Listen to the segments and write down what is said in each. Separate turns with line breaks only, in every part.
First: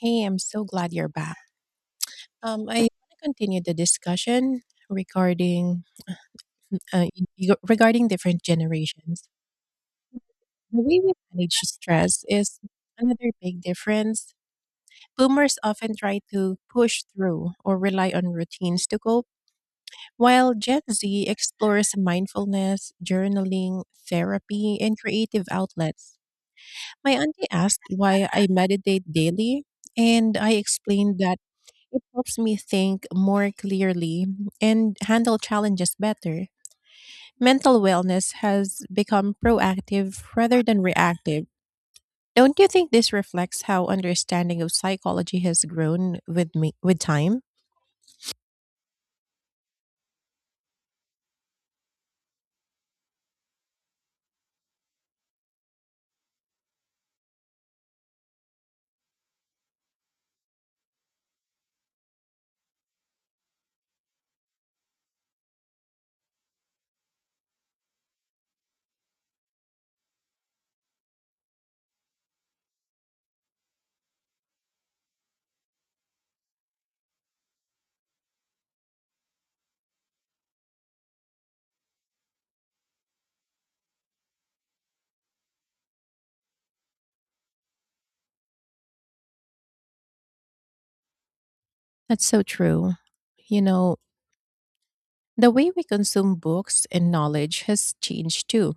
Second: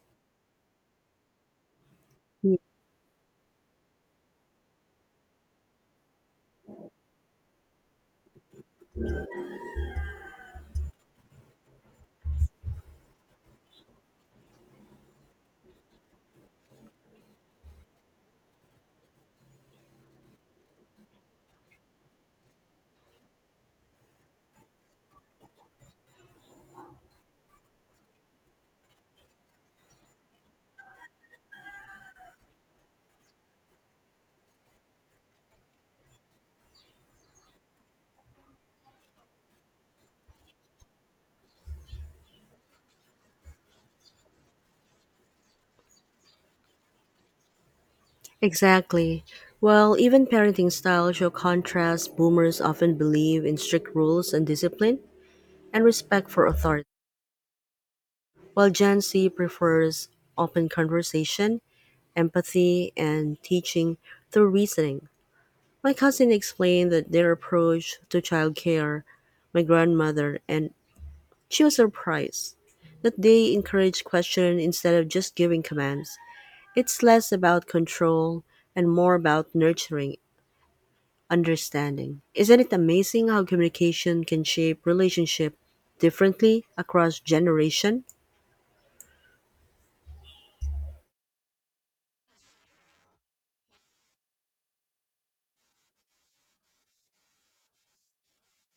Hey, I'm so glad you're back.
Mm,
I want to continue the discussion regarding mm, uh, y- regarding different generations. The way we manage stress is another big difference. Boomers often try to push through or rely on routines to cope, while Gen Z explores mindfulness, journaling, therapy, and creative outlets. My auntie asked why I meditate daily, and I explained that it helps me think more clearly and handle challenges better. Mental wellness has become proactive rather than reactive. Don't you think this reflects how understanding of psychology has grown with me with time?
exactly. Well, even parenting style show contrast. Boomers often believe in strict rules and discipline and respect for authority, while Gen Z prefers open conversation, empathy, and teaching through reasoning. My cousin explained that their approach to childcare, my grandmother, and she was surprised that they encourage question instead of just giving commands. It's less about control and more about nurturing understanding. Isn't it amazing how communication can shape relationship differently across generation?
That's so true. You know, the way we consume books and knowledge has changed too.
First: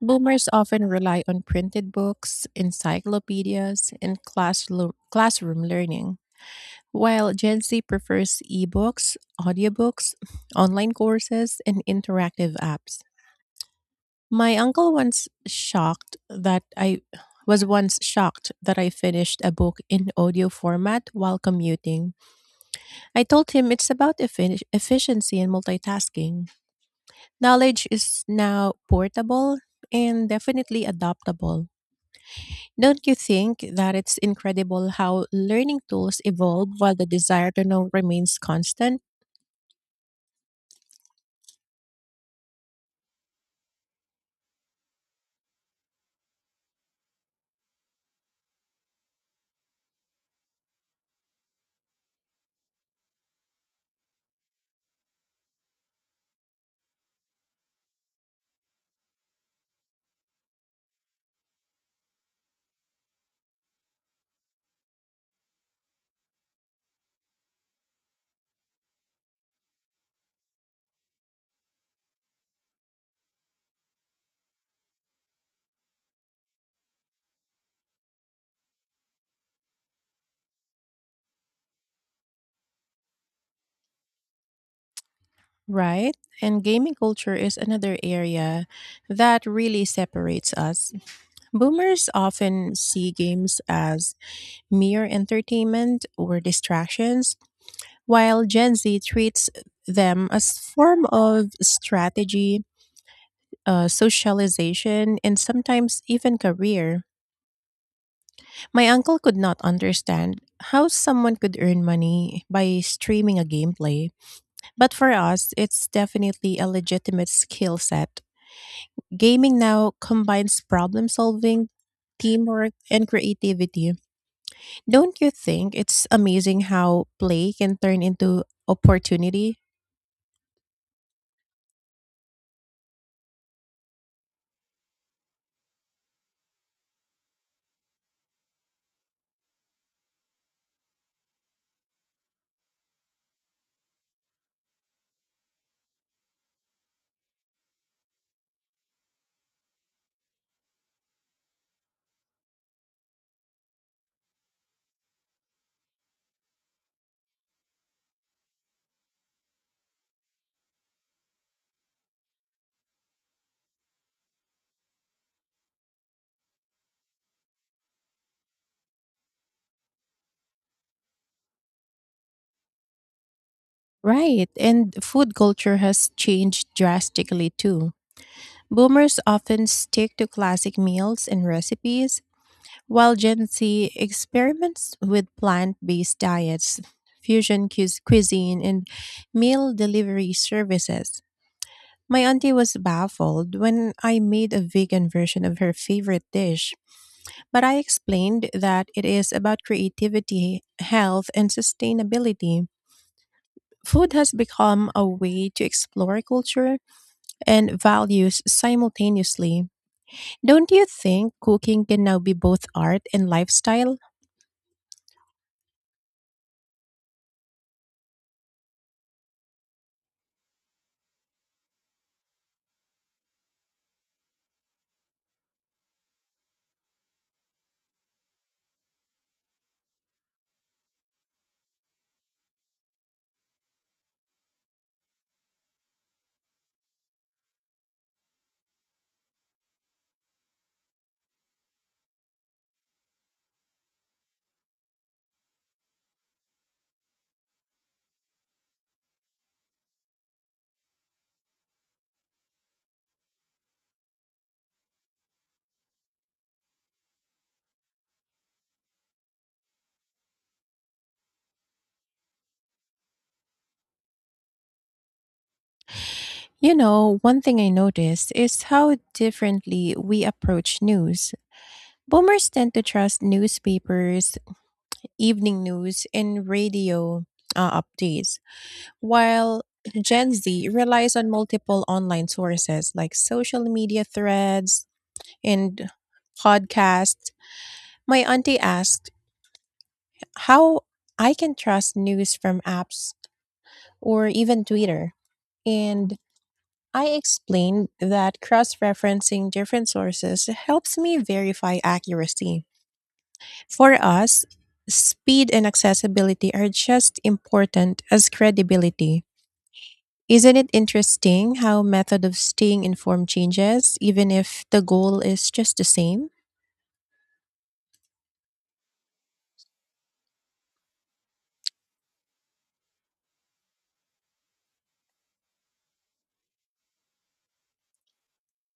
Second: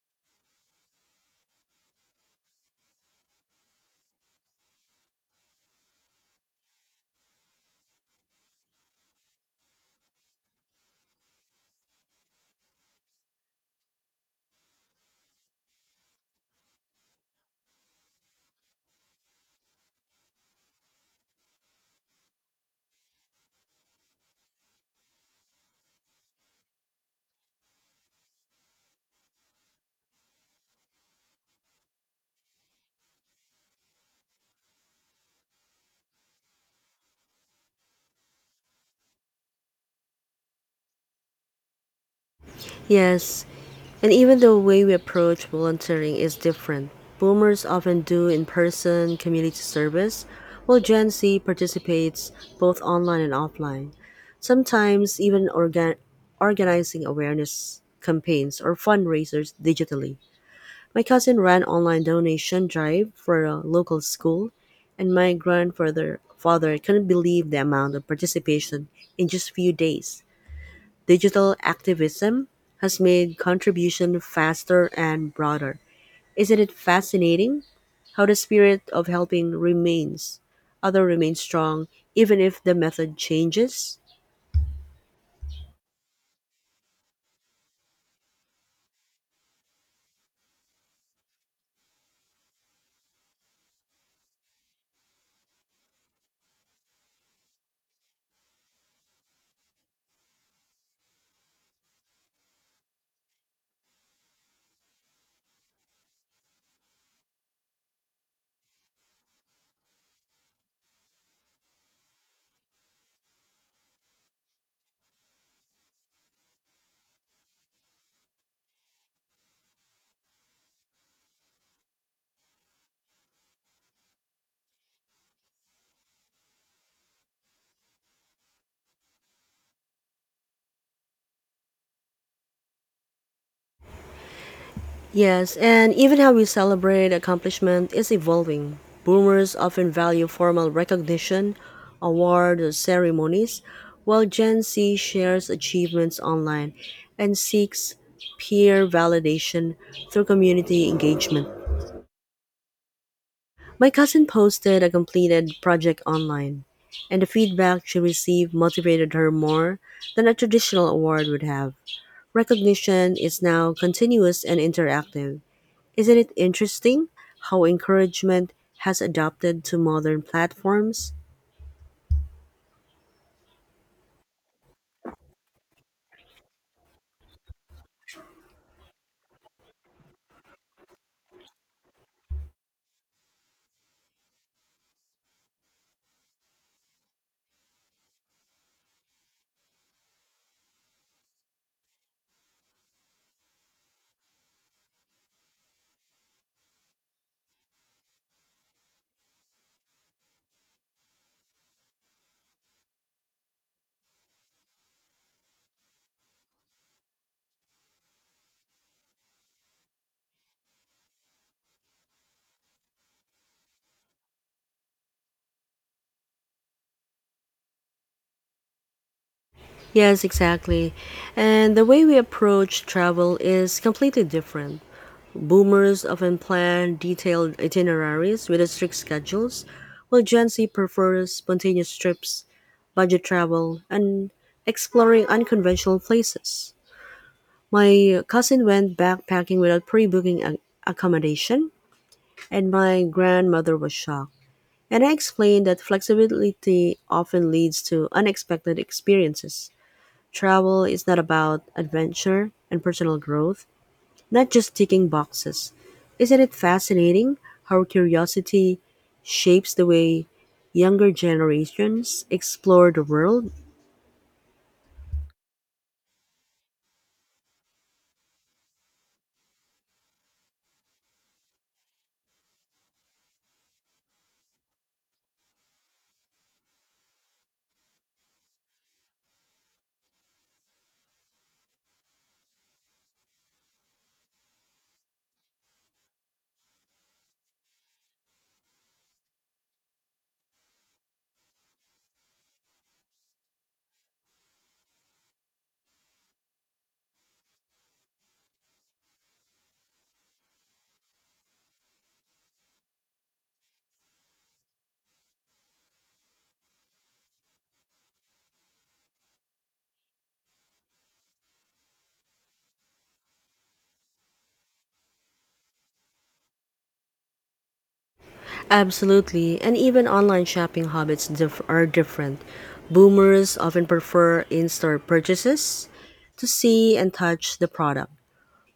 Boomers often rely on printed books, encyclopedias, and classroom learning, while Gen Z prefers ebooks, audiobooks, online courses, and interactive apps. My uncle once shocked that I was once shocked that I finished a book in audio format while commuting. I told him it's about efficiency and multitasking. Knowledge is now portable and definitely adaptable. Don't you think that it's incredible how learning tools evolve while the desire to know remains constant?
Yes, and even the way we approach volunteering is different. Boomers often do in-person community service, while Gen Z participates both online and offline. Sometimes even organizing awareness campaigns or fundraisers digitally. My cousin ran online donation drive for a local school and my grandfather father couldn't believe the amount of participation in just few days. Digital activism has made contribution faster and broader. Isn't it fascinating how the spirit of helping remains other remains strong even if the method changes?
Right? And gaming culture is another area that really separates us. Boomers often see games as mere entertainment or distractions, while Gen Z treats them as form of strategy, socialization, and sometimes even career. My uncle could not understand how someone could earn money by streaming a gameplay. But for us, it's definitely a legitimate skill set. Gaming now combines problem solving, teamwork, and creativity. Don't you think it's amazing how play can turn into opportunity?
Yes, and even how we celebrate accomplishment is evolving. Boomers often value formal recognition, award or ceremonies, while Gen Z shares achievements online and seeks peer validation through community engagement. My cousin posted a completed project online, and the feedback she received motivated her more than a traditional award would have. Recognition is now continuous and interactive. Isn't it interesting how encouragement has adapted to modern platforms?
Right, and food culture has changed drastically too. Boomers often stick to classic meals and recipes, while Gen Z experiments with plant based diets, fusion cuisine, and meal delivery services. My auntie was baffled when I made a vegan version of her favorite dish. But I explained that it is about creativity, health, and sustainability. Food has become a way to explore culture and values simultaneously. Don't you think cooking can now be both art and lifestyle?
Yes, exactly. And the way we approach travel is completely different. Boomers often plan detailed itineraries with strict schedules, while Gen Z prefers spontaneous trips, budget travel, and exploring unconventional places. My cousin went backpacking without pre booking accommodation, and my grandmother was shocked. And I explained that flexibility often leads to unexpected experiences. Travel is not about adventure and personal growth, not just ticking boxes. Isn't it fascinating how curiosity shapes the way younger generations explore the world?
You know, one thing I noticed is how differently we approach news. Boomers tend to trust newspapers, evening news, and radio updates, while Gen Z relies on multiple online sources like social media threads and podcasts. My auntie asked how I can trust news from apps or even Twitter. And I explained that cross referencing different sources helps me verify accuracy. For us, speed and accessibility are just important as credibility. Isn't it interesting how method of staying informed changes even if the goal is just the same?
Absolutely, and even online shopping habits are different. Boomers often prefer in store purchases to see and touch the product.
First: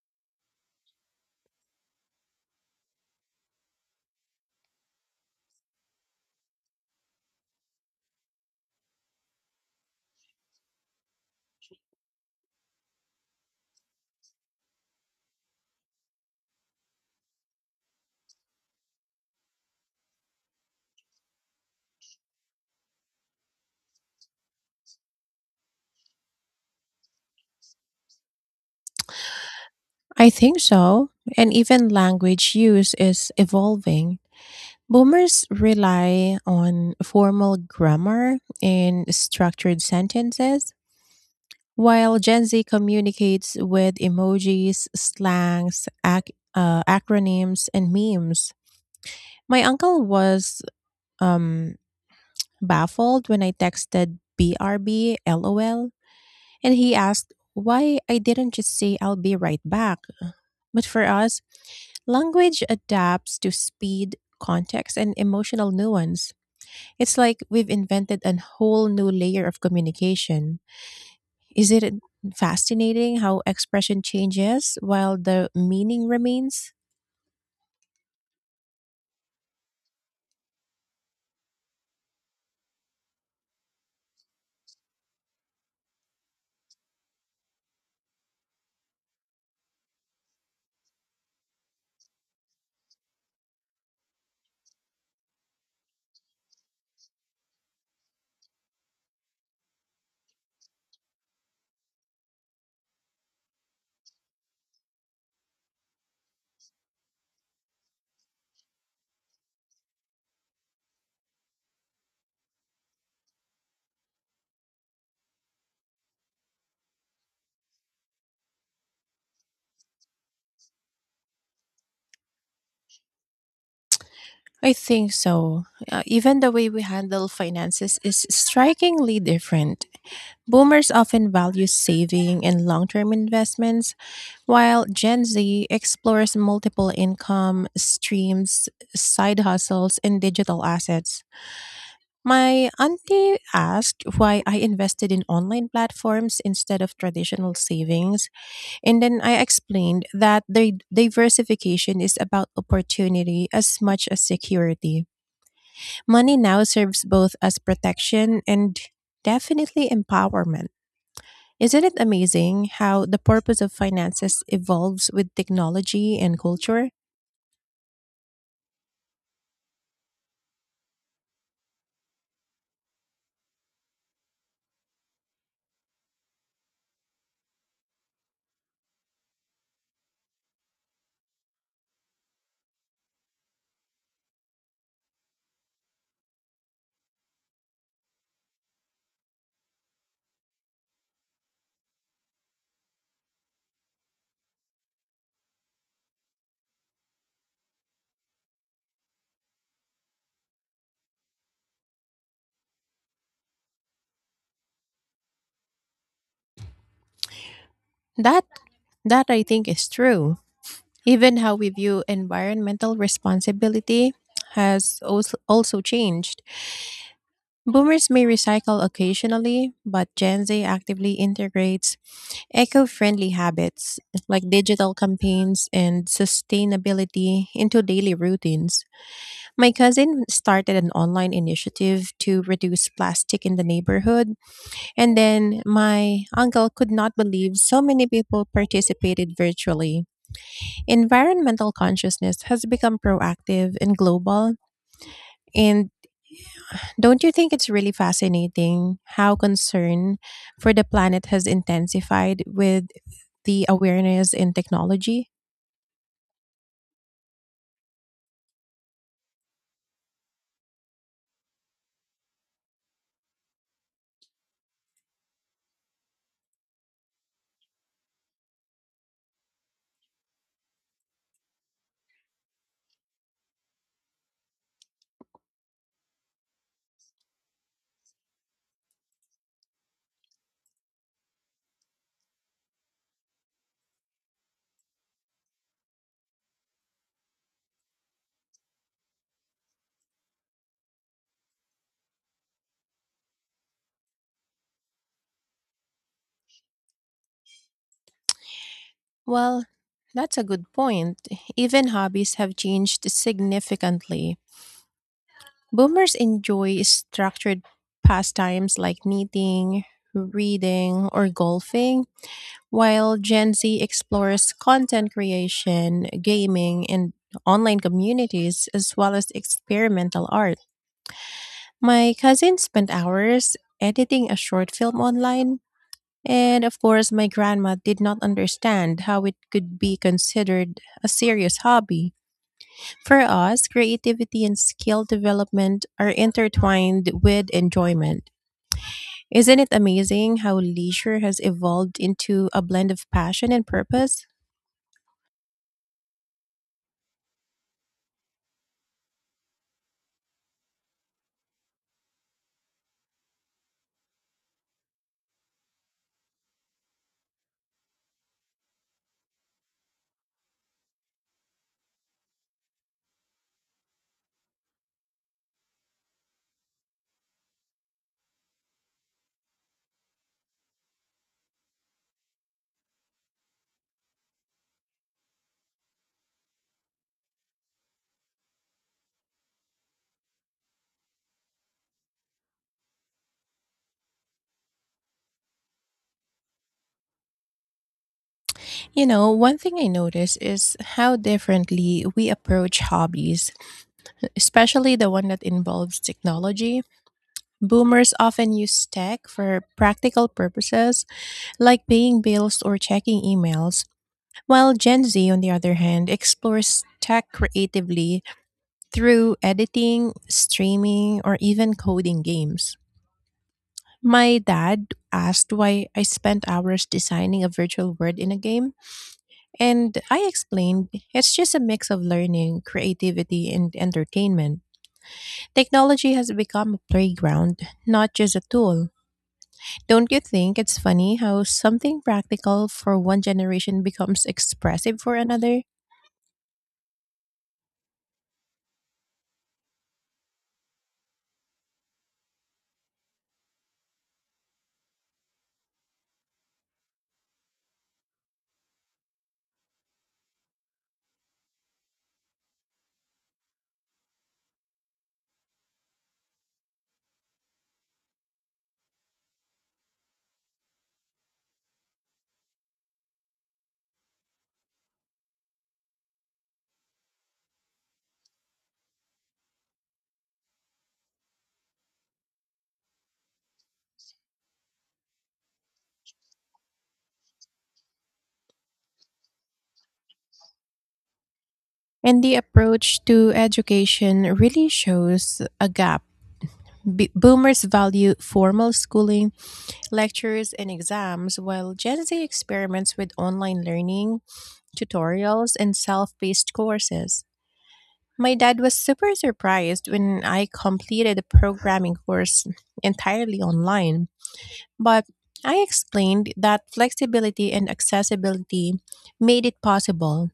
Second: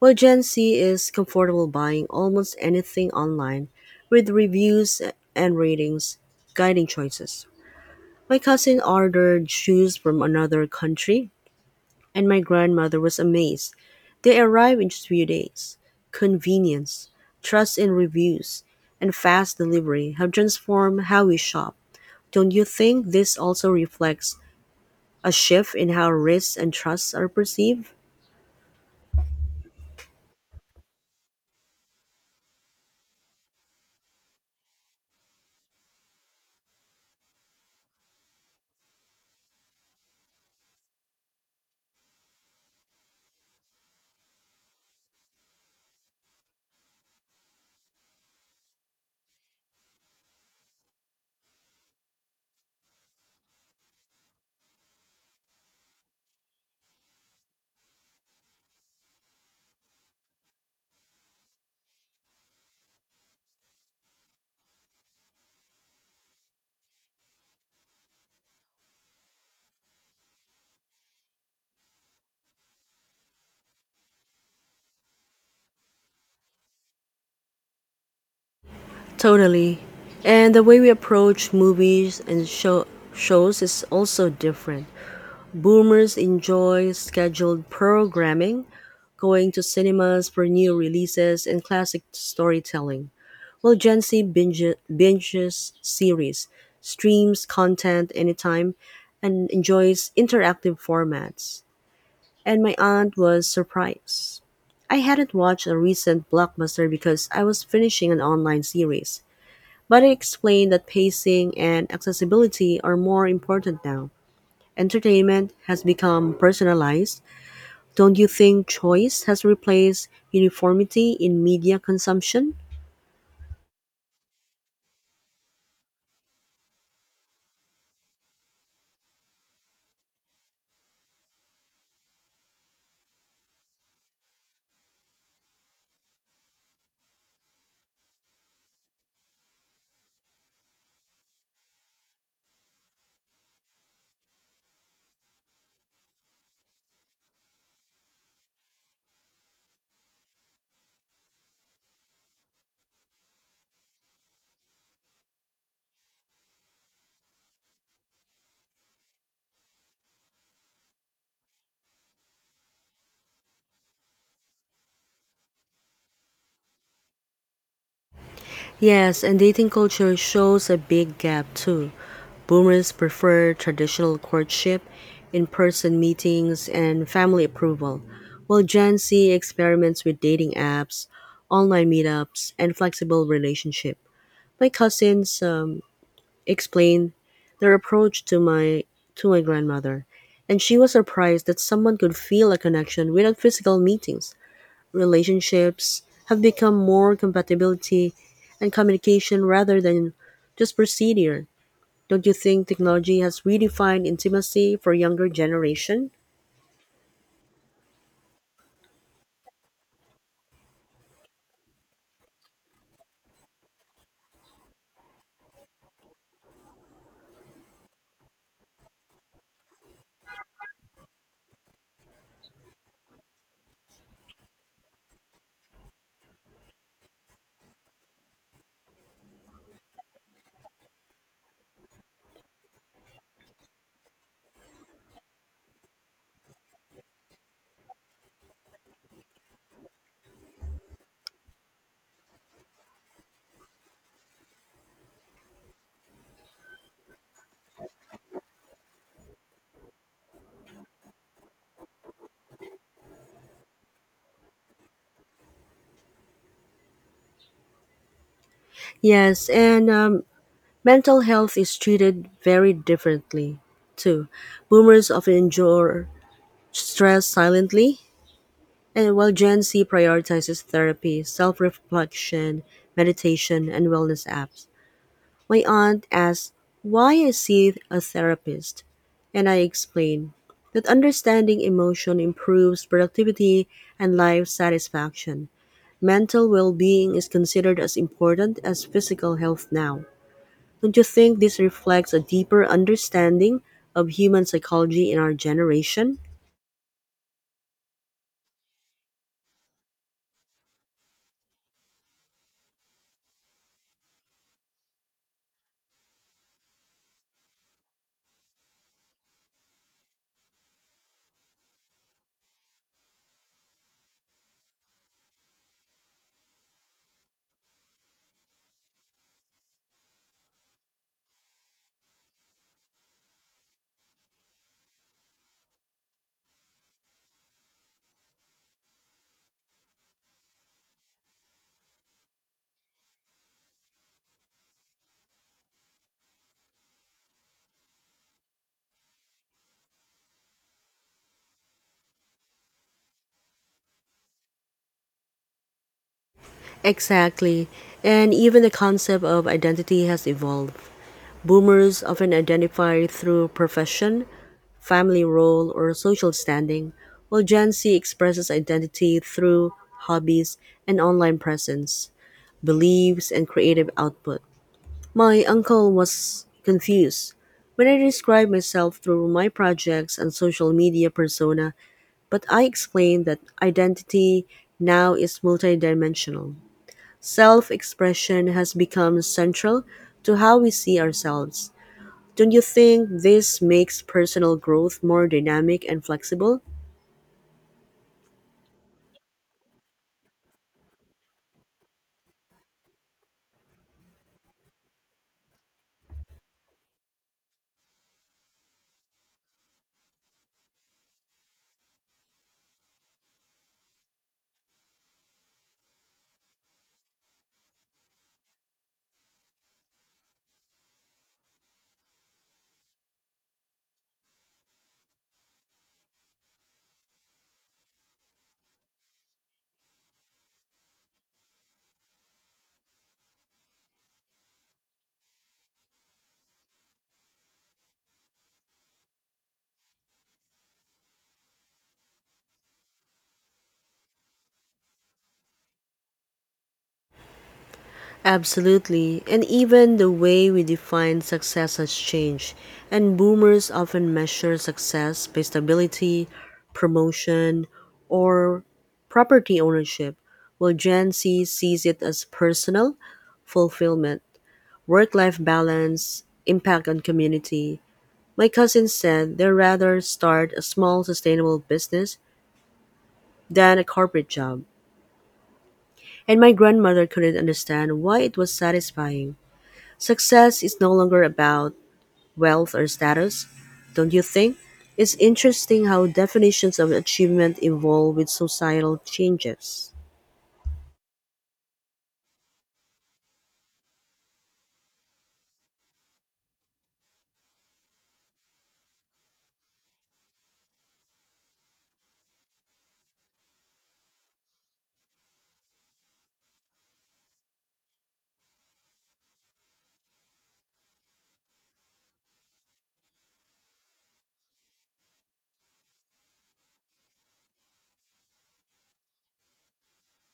Well, Gen Z is comfortable buying almost anything online, with reviews and ratings guiding choices. My cousin ordered shoes from another country, and my grandmother was amazed. They arrived in just few days. Convenience, trust in reviews, and fast delivery have transformed how we shop. Don't you think this also reflects a shift in how risks and trusts are perceived?
I think so. And even language use is evolving. Boomers rely on formal grammar and structured sentences, while Gen Z communicates with emojis, slangs, acronyms, and memes. My uncle was um, baffled when I texted BRB LOL, and he asked why I didn't just say I'll be right back. But for us, language adapts to speed, context, and emotional nuance. It's like we've invented a whole new layer of communication. Is it fascinating how expression changes while the meaning remains?
Totally. And the way we approach movies and shows is also different. Boomers enjoy scheduled programming, going to cinemas for new releases and classic storytelling, while Gen Z binges series, streams content anytime, and enjoys interactive formats. And my aunt was surprised. I hadn't watched a recent blockbuster because I was finishing an online series. But he explained that pacing and accessibility are more important now. Entertainment has become personalized. Don't you think choice has replaced uniformity in media consumption?
I think so. Even the way we handle finances is strikingly different. Boomers often value saving and long term investments, while Gen Z explores multiple income streams, side hustles, and digital assets. My auntie asked why I invested in online platforms instead of traditional savings. And then I explained that the diversification is about opportunity as much as security. Money now serves both as protection and definitely empowerment. Isn't it amazing how the purpose of finances evolves with technology and culture?
Yes, and dating culture shows a big gap too. Boomers prefer traditional courtship, in person meetings, and family approval, while Gen Z experiments with dating apps, online meetups, and flexible relationship. My cousins explained their approach to my grandmother, and she was surprised that someone could feel a connection without physical meetings. Relationships have become more compatibility and communication rather than just procedure. Don't you think technology has redefined intimacy for younger generation?
That that I think is true. Even how we view environmental responsibility also changed. Boomers may recycle occasionally, but Gen Z actively integrates eco-friendly habits like digital campaigns and sustainability into daily routines. My cousin started an online initiative to reduce plastic in the neighborhood, and then my uncle could not believe so many people participated virtually. Environmental consciousness has become proactive and global. And don't you think it's really fascinating how concern for the planet has intensified with the awareness in technology?
Yes, and mental health is treated very differently too. Boomers often endure stress silently, and while Gen Z prioritizes therapy, self reflection, meditation, and wellness apps, my aunt asks why I see a therapist. And I explain that understanding emotion improves productivity and life satisfaction. Mental well being is considered as important as physical health now. Don't you think this reflects a deeper understanding of human psychology in our generation?
Well, that's a good point. Even hobbies have changed significantly. Boomers enjoy structured pastimes like knitting, reading, or golfing, while Gen Z explores content creation, gaming, and online communities, as well as experimental art. My cousin spent hours editing a short film online, and of course, my grandma did not understand how it could be considered a serious hobby. For us, creativity and skill development are intertwined with enjoyment. Isn't it amazing how leisure has evolved into a blend of passion and purpose?
Exactly. And even the concept of identity has evolved. Boomers often identify through profession, family role, or social standing, while Gen Z expresses identity through hobbies and online presence, beliefs, and creative output. My uncle was confused when I described myself through my projects and social media persona, but I explained that identity now is multidimensional. Self-expression has become central to how we see ourselves. Don't you think this makes personal growth more dynamic and flexible?
You know, one thing I notice is how differently we approach hobbies, especially the one that involves technology. Boomers often use tech for practical purposes like paying bills or checking emails, while Gen Z, on the other hand, explores tech creatively through editing, streaming, or even coding games. My dad asked why I spent hours designing a virtual world in a game, and I explained, it's just a mix of learning, creativity, and entertainment. Technology has become a playground, not just a tool. Don't you think it's funny how something practical for one generation becomes expressive for another?
Absolutely. And even the way we define success has changed. And boomers often measure success by stability, promotion, or property ownership, while Gen Z sees it as personal fulfillment, work life balance, impact on community. My cousin said they'd rather start a small sustainable business than a corporate job, and my grandmother couldn't understand why it was satisfying. Success is no longer about wealth or status, don't you think? It's interesting how definitions of achievement evolve with societal changes.
And the approach to education really shows a gap. Boomers value formal schooling, lectures, and exams, while Gen Z experiments with online learning, tutorials, and self paced courses. My dad was super surprised when I completed a programming course entirely online, but I explained that flexibility and accessibility made it possible.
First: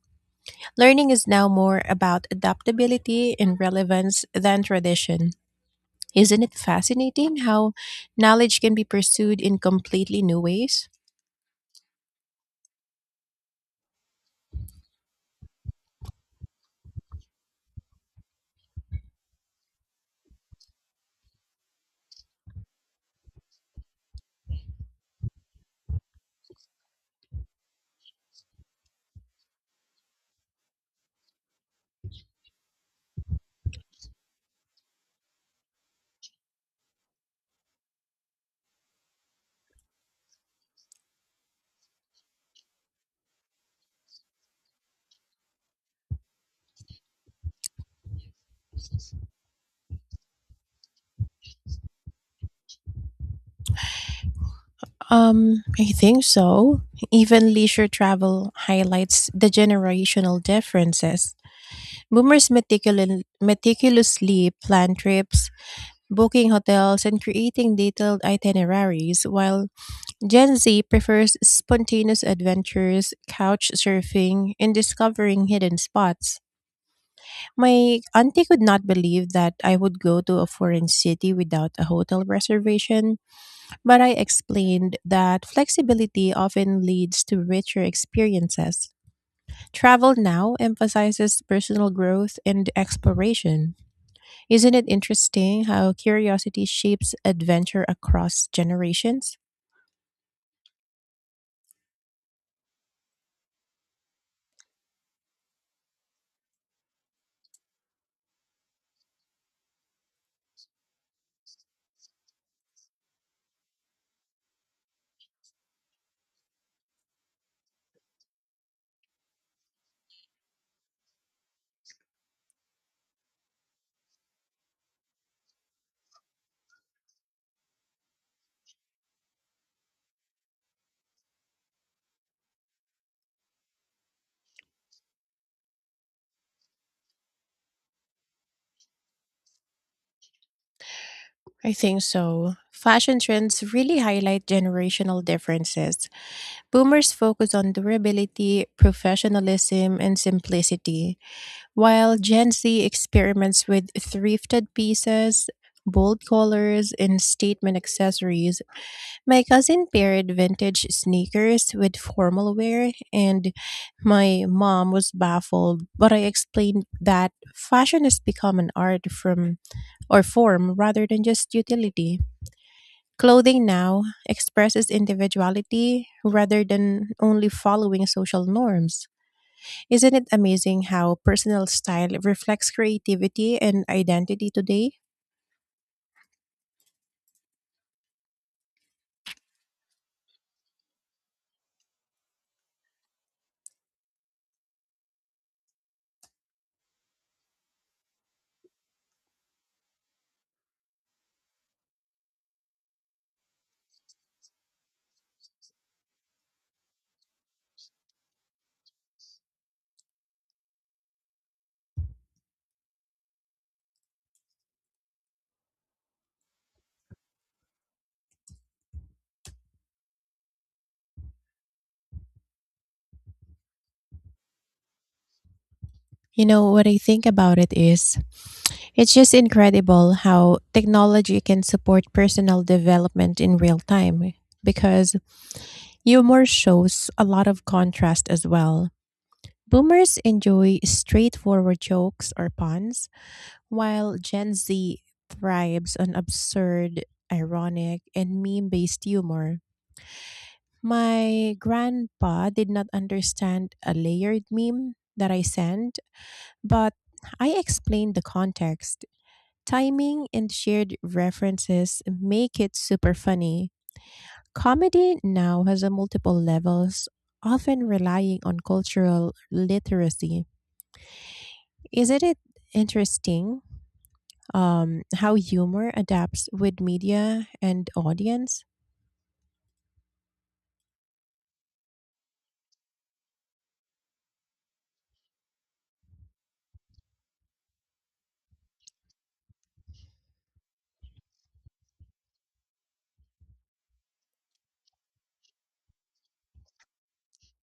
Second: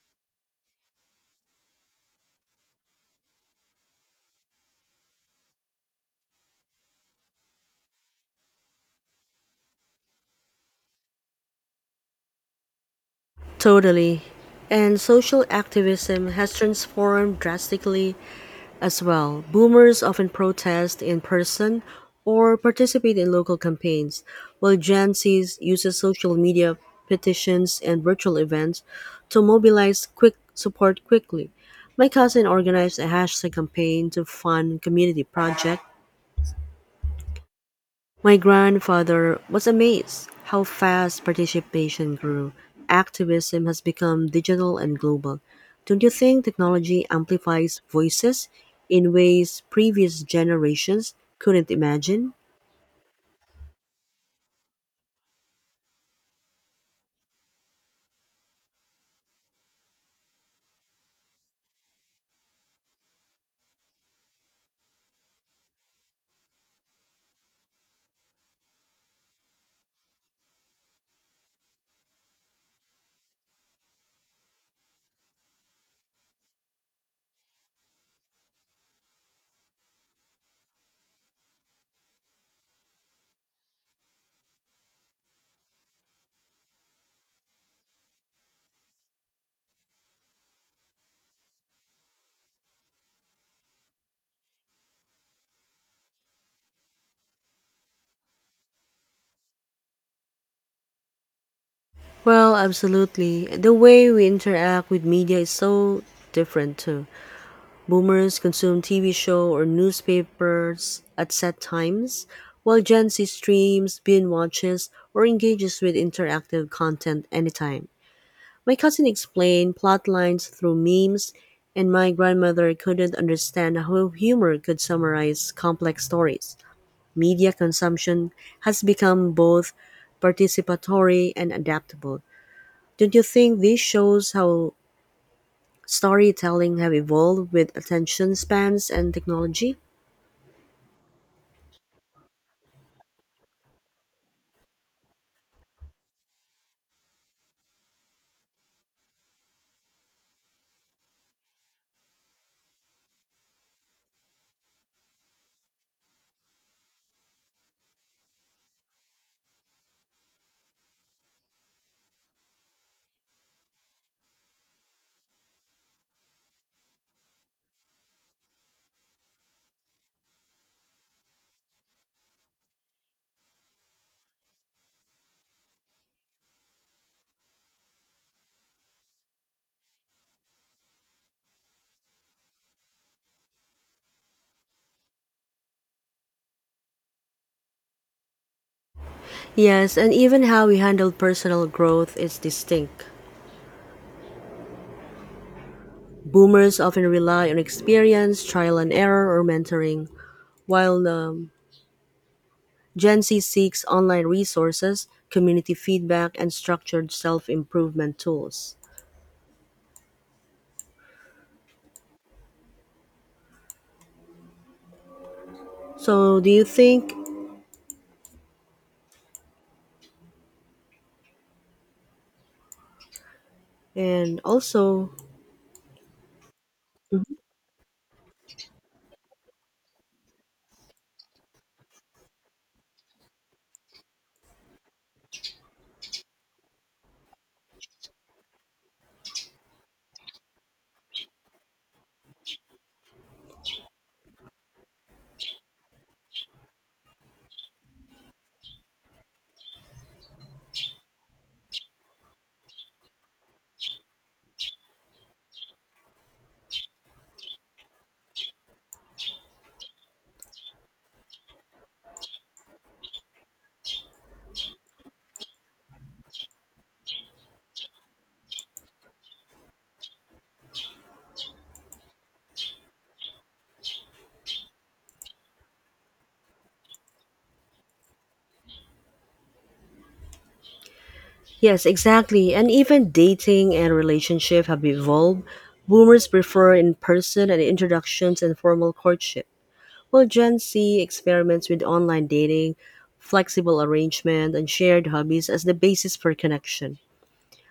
Learning is now more about adaptability and relevance than tradition. Isn't it fascinating how knowledge can be pursued in completely new ways?
Totally. And social activism has transformed drastically as well. Boomers often protest in person or participate in local campaigns, while Gen Z uses social media, petitions, and virtual events to mobilize quick support quickly. My cousin organized a hashtag campaign to fund community project. My grandfather was amazed how fast participation grew. Activism has become digital and global. Don't you think technology amplifies voices in ways previous generations couldn't imagine?
I think so. Even leisure travel highlights the generational differences. Boomers meticulously plan trips, booking hotels, and creating detailed itineraries, while Gen Z prefers spontaneous adventures, couch surfing, and discovering hidden spots. My auntie could not believe that I would go to a foreign city without a hotel reservation, but I explained that flexibility often leads to richer experiences. Travel now emphasizes personal growth and exploration. Isn't it interesting how curiosity shapes adventure across generations?
Well, absolutely. The way we interact with media is so different too. Boomers consume TV show or newspapers at set times, while Gen Z streams, binge watches, or engages with interactive content anytime. My cousin explained plot lines through memes, and my grandmother couldn't understand how humor could summarize complex stories. Media consumption has become both participatory and adaptable. Don't you think this shows how storytelling have evolved with attention spans and technology?
I think so. Fashion trends really highlight generational differences. Boomers focus on durability, professionalism, and simplicity, while Gen Z experiments with thrifted pieces, bold colors, and statement accessories. My cousin paired vintage sneakers with formal wear, and my mom was baffled. But I explained that fashion has become an art from or form rather than just utility. Clothing now expresses individuality rather than only following social norms. Isn't it amazing how personal style reflects creativity and identity today?
Yes, and even how we handle personal growth is distinct. Boomers often rely on experience, trial and error, or mentoring, while Gen Z seeks online resources, community feedback, and structured self improvement tools. So, do you think, and also,
You know, what I think about it is it's just incredible how technology can support personal development in real time because humor shows a lot of contrast as well. Boomers enjoy straightforward jokes or puns, while Gen Z thrives on absurd, ironic, and meme based humor. My grandpa did not understand a layered meme that I sent, but I explained the context. Timing and shared references make it super funny. Comedy now has a multiple levels, often relying on cultural literacy. Isn't it interesting, how humor adapts with media and audience?
yes, exactly, and even dating and relationship have evolved. Boomers prefer in person and introductions and formal courtship, while Gen Z experiments with online dating, flexible arrangement, and shared hobbies as the basis for connection.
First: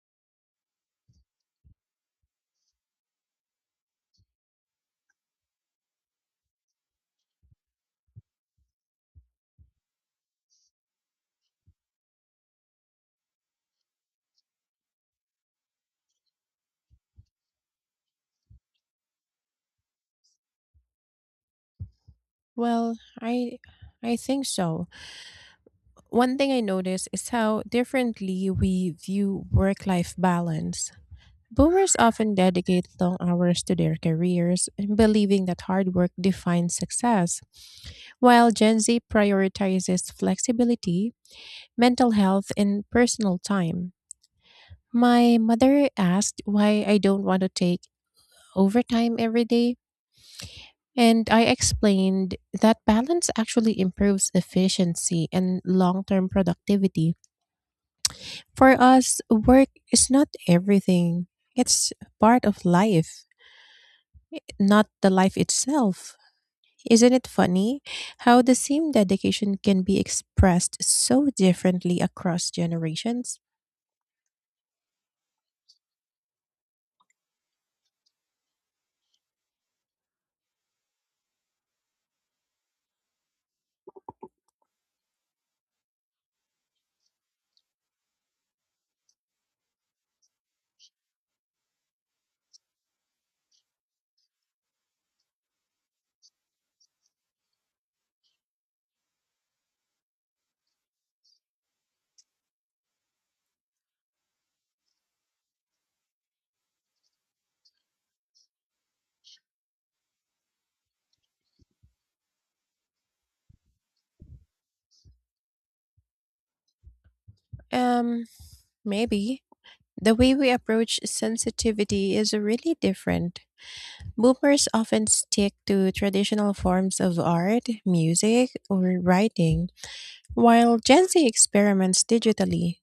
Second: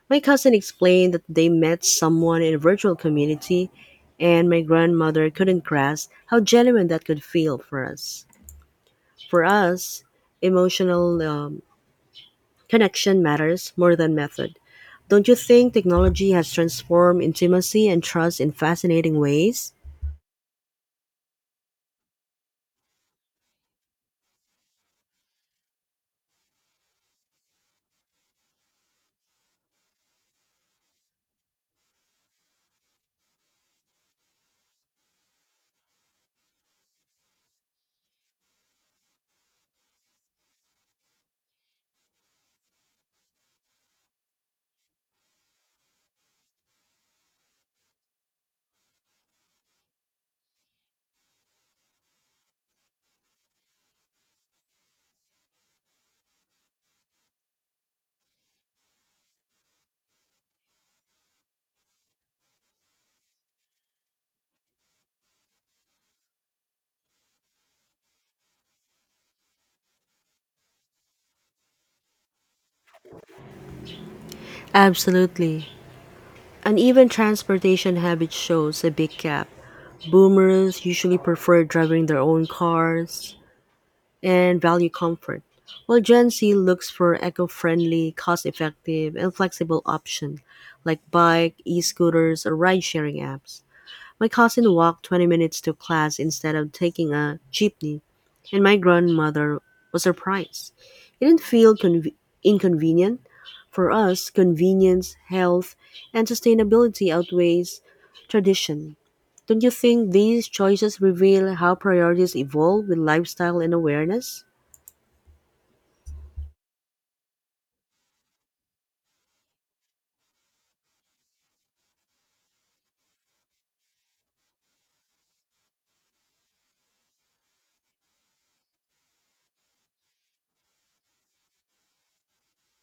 My cousin explained that they met someone in a virtual community, and my grandmother couldn't grasp how genuine that could feel for us. For us, emotional connection matters more than method. Don't you think technology has transformed intimacy and trust in fascinating ways?
Well, I think so. One thing I noticed is how differently we view work life balance. Boomers often dedicate long hours to their careers, believing that hard work defines success, while Gen Z prioritizes flexibility, mental health, and personal time. My mother asked why I don't want to take overtime every day, and I explained that balance actually improves efficiency and long term productivity. For us, work is not everything, it's part of life, not the life itself. Isn't it funny how the same dedication can be expressed so differently across generations?
Absolutely. And even transportation habits shows a big gap. Boomers usually prefer driving their own cars, and value comfort, while Gen Z looks for eco friendly, cost effective, and flexible options like bike, e scooters, or ride sharing apps. My cousin walked 20 minutes to class instead of taking a jeepney, and my grandmother was surprised. It didn't feel inconvenient. For us, convenience, health, and sustainability outweighs tradition. Don't you think these choices reveal how priorities evolve with lifestyle and awareness?
Um, Maybe. The way we approach sensitivity is really different. Boomers often stick to traditional forms of art, music, or writing, while Gen Z experiments digitally,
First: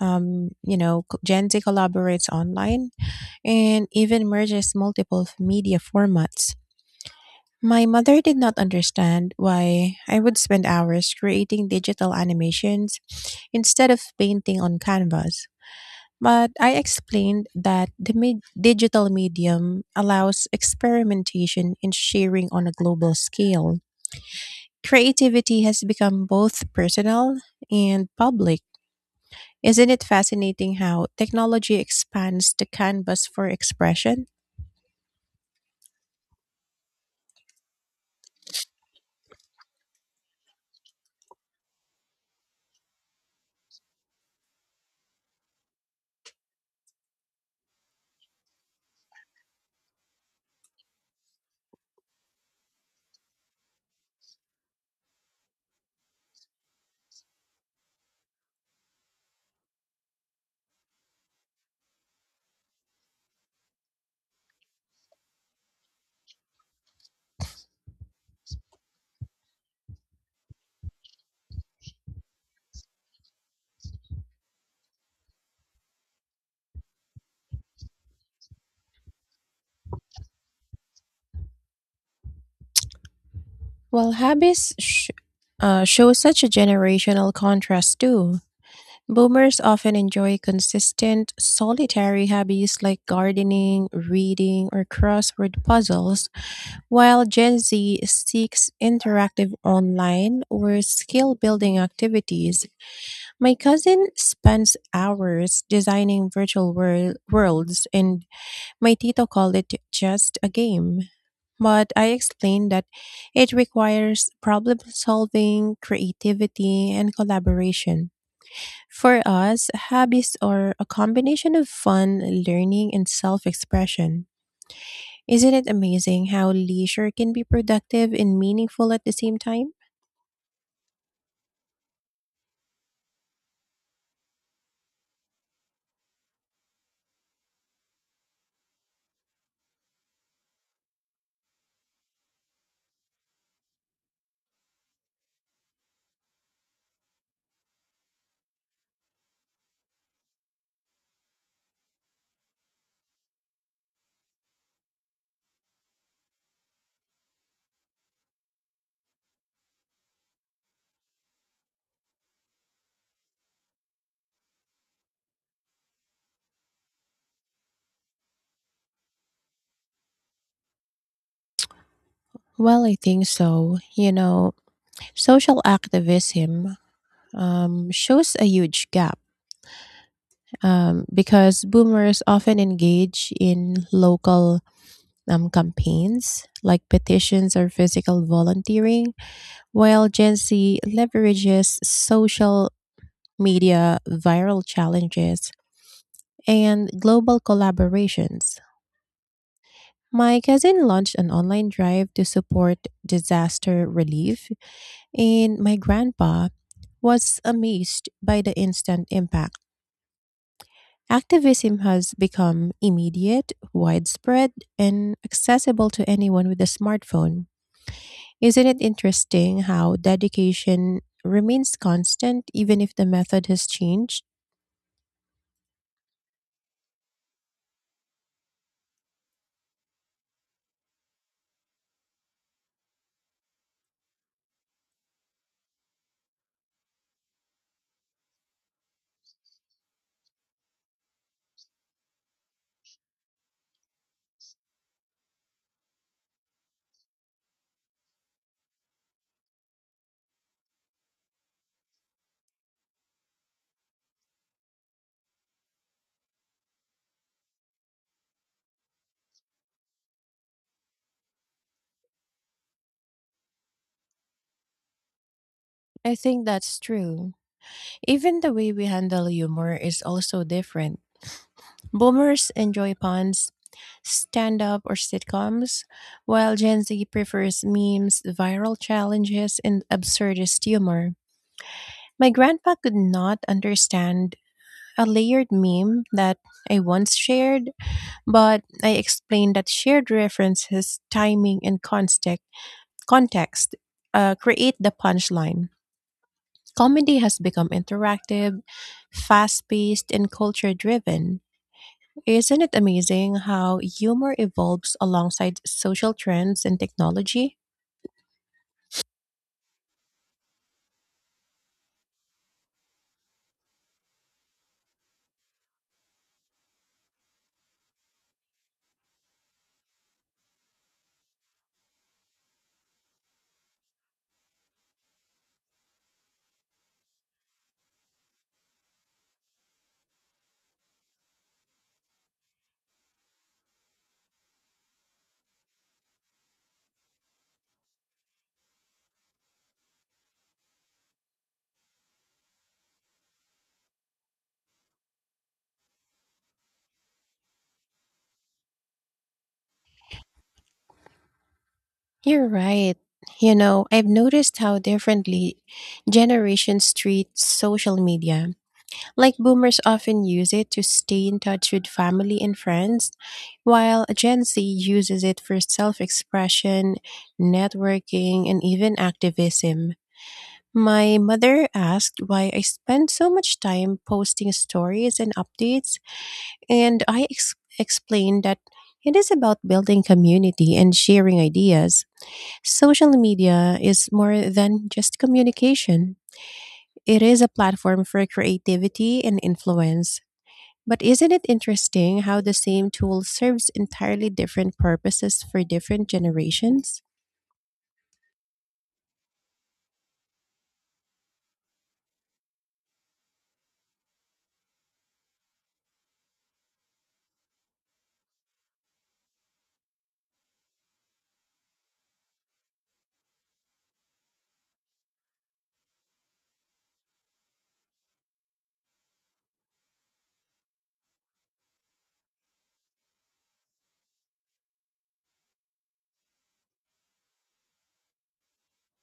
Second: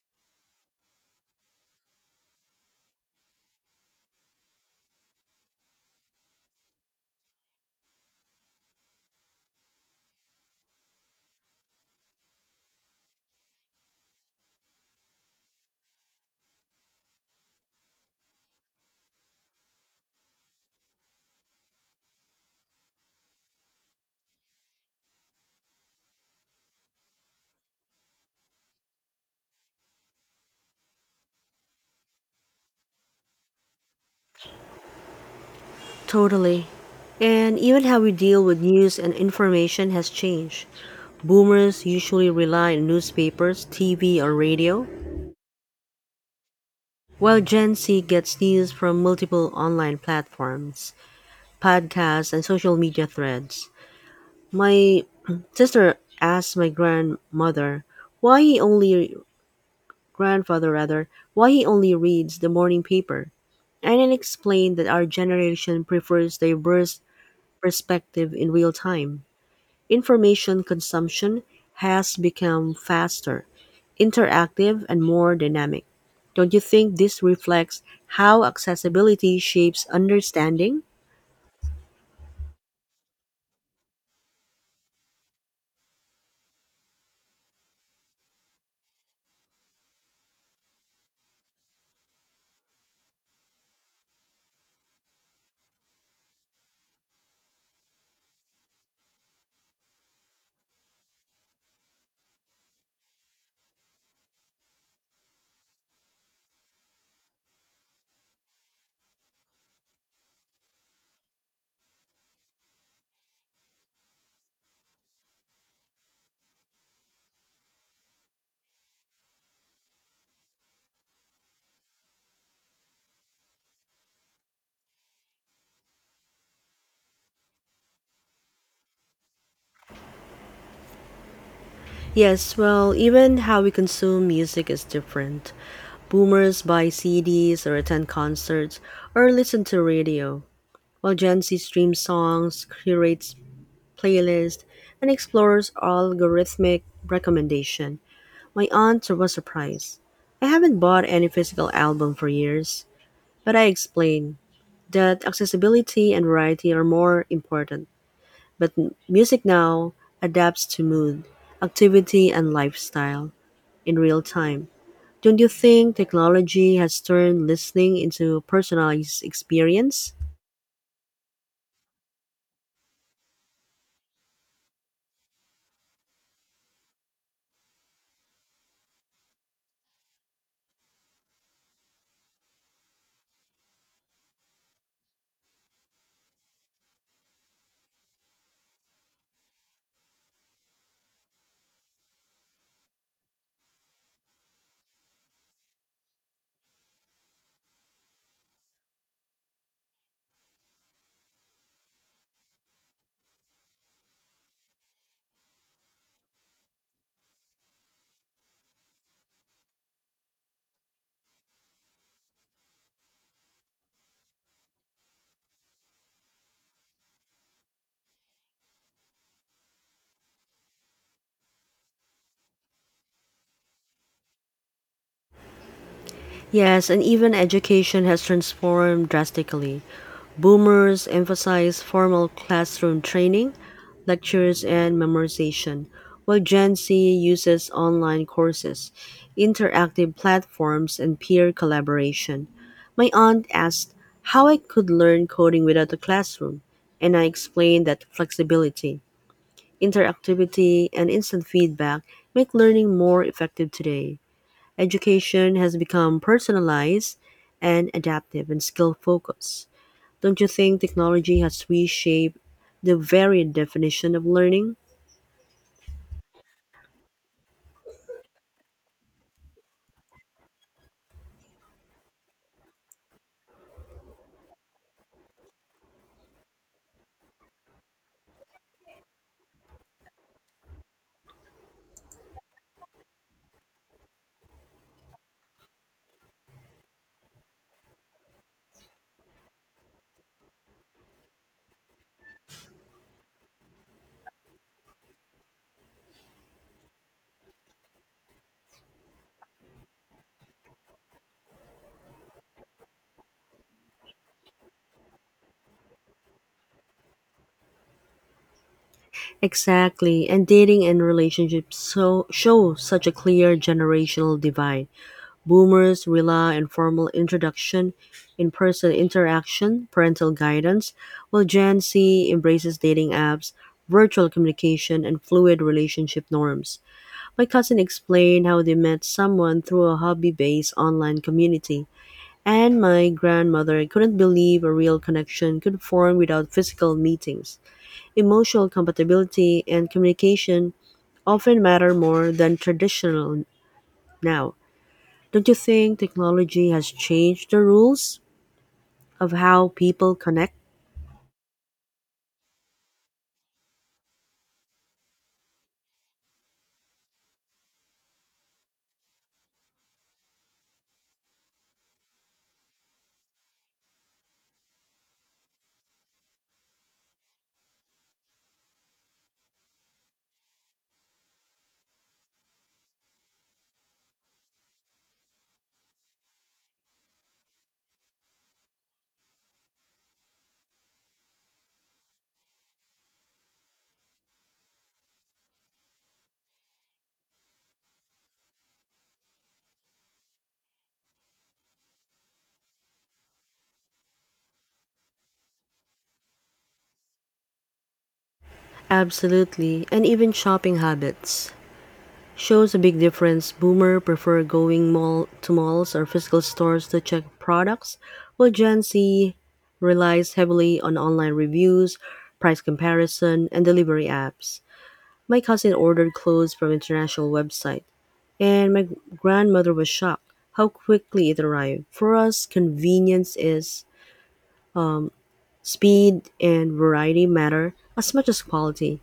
Gen Z collaborates online and even merges multiple media formats. My mother did not understand why I would spend hours creating digital animations instead of painting on canvas. But I explained that the digital medium allows experimentation and sharing on a global scale. Creativity has become both personal and public. Isn't it fascinating how technology expands the canvas for expression?
Totally. And even how we deal with news and information has changed. Boomers usually rely on newspapers, TV, or radio, while Gen Z gets news from multiple online platforms, podcasts, and social media threads. My sister asked my grandmother why he only grandfather rather why he only reads the morning paper, and I explained that our generation prefers diverse perspective in real time. Information consumption has become faster, interactive, and more dynamic. Don't you think this reflects how accessibility shapes understanding?
While show such a generational contrast too. Boomers often enjoy consistent, solitary hobbies like gardening, reading, or crossword puzzles, while Gen Z seeks interactive online or skill building activities. My cousin spends hours designing worlds, and my tito called it just a game, but I explained that it requires problem solving, creativity, and collaboration. For us, hobbies are a combination of fun, learning, and self expression. Isn't it amazing how leisure can be productive and meaningful at the same time?
Yes, well, even how we consume music is different. Boomers buy CDs or attend concerts or listen to radio, while Gen Z streams songs, curates playlists, and explores algorithmic recommendation. My aunt was surprised. I haven't bought any physical album for years, but I explained that accessibility and variety are more important. But music now adapts to mood, activity, and lifestyle in real time. Don't you think technology has turned listening into a personalized experience?
Well, I think so. You know, social activism shows a huge gap because boomers often engage in local campaigns like petitions or physical volunteering, while Gen Z leverages social media, viral challenges, and global collaborations. My cousin launched an online drive to support disaster relief, and my grandpa was amazed by the instant impact. Activism has become immediate, widespread, and accessible to anyone with a smartphone. Isn't it interesting how dedication remains constant even if the method has changed?
Yes, and even education has transformed drastically. Boomers emphasize formal classroom training, lectures, and memorization, while Gen Z uses online courses, interactive platforms, and peer collaboration. My aunt asked how I could learn coding without a classroom, and I explained that flexibility, interactivity, and instant feedback make learning more effective today. Education has become personalized and adaptive and skill focused. Don't you think technology has reshaped the very definition of learning?
I think that's true. Even the way we handle humor is also different. Boomers enjoy puns, stand up, or sitcoms, while Gen Z prefers memes, viral challenges, and absurdist humor. My grandpa could not understand a layered meme that I once shared, but I explained that shared references, timing, and context create the punchline. Comedy has become interactive, fast paced, and culture driven. Isn't it amazing how humor evolves alongside social trends and technology?
Exactly, and dating and relationships so show such a clear generational divide. Boomers rely on formal introduction, in-person interaction, parental guidance, while Gen Z embraces dating apps, virtual communication, and fluid relationship norms. My cousin explained how they met someone through a hobby-based online community, and my grandmother couldn't believe a real connection could form without physical meetings. Emotional compatibility and communication often matter more than traditional now. Don't you think technology has changed the rules of how people connect?
You're right. You know, I've noticed how differently generations treat social media. Like boomers often use it to stay in touch with family and friends, while Gen Z uses it for self expression, networking, and even activism. My mother asked why I spend so much time posting stories and updates, and I explained that it is about building community and sharing ideas. Social media is more than just communication. It is a platform for creativity and influence. But isn't it interesting how the same tool serves entirely different purposes for different generations?
Absolutely, and even shopping habits shows a big difference. Boomer prefer going mall to malls or physical stores to check products, while Gen Z relies heavily on online reviews, price comparison, and delivery apps. My cousin ordered clothes from international website and my grandmother was shocked how quickly it arrived. For us, convenience is speed and variety matter as much as quality.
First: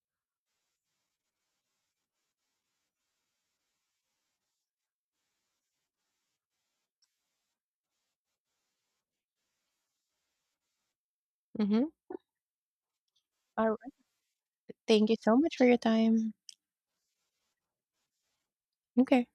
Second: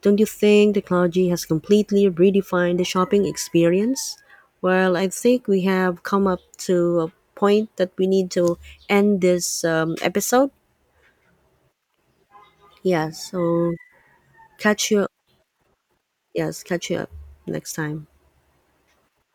Don't you think technology has completely redefined the shopping experience? Well, I think we have come up to a point that we need to end this episode.
Hmm.
Yeah,
All
so
right.
catch you.
Thank you so much for your time.
Yes, catch you up next time.
Okay.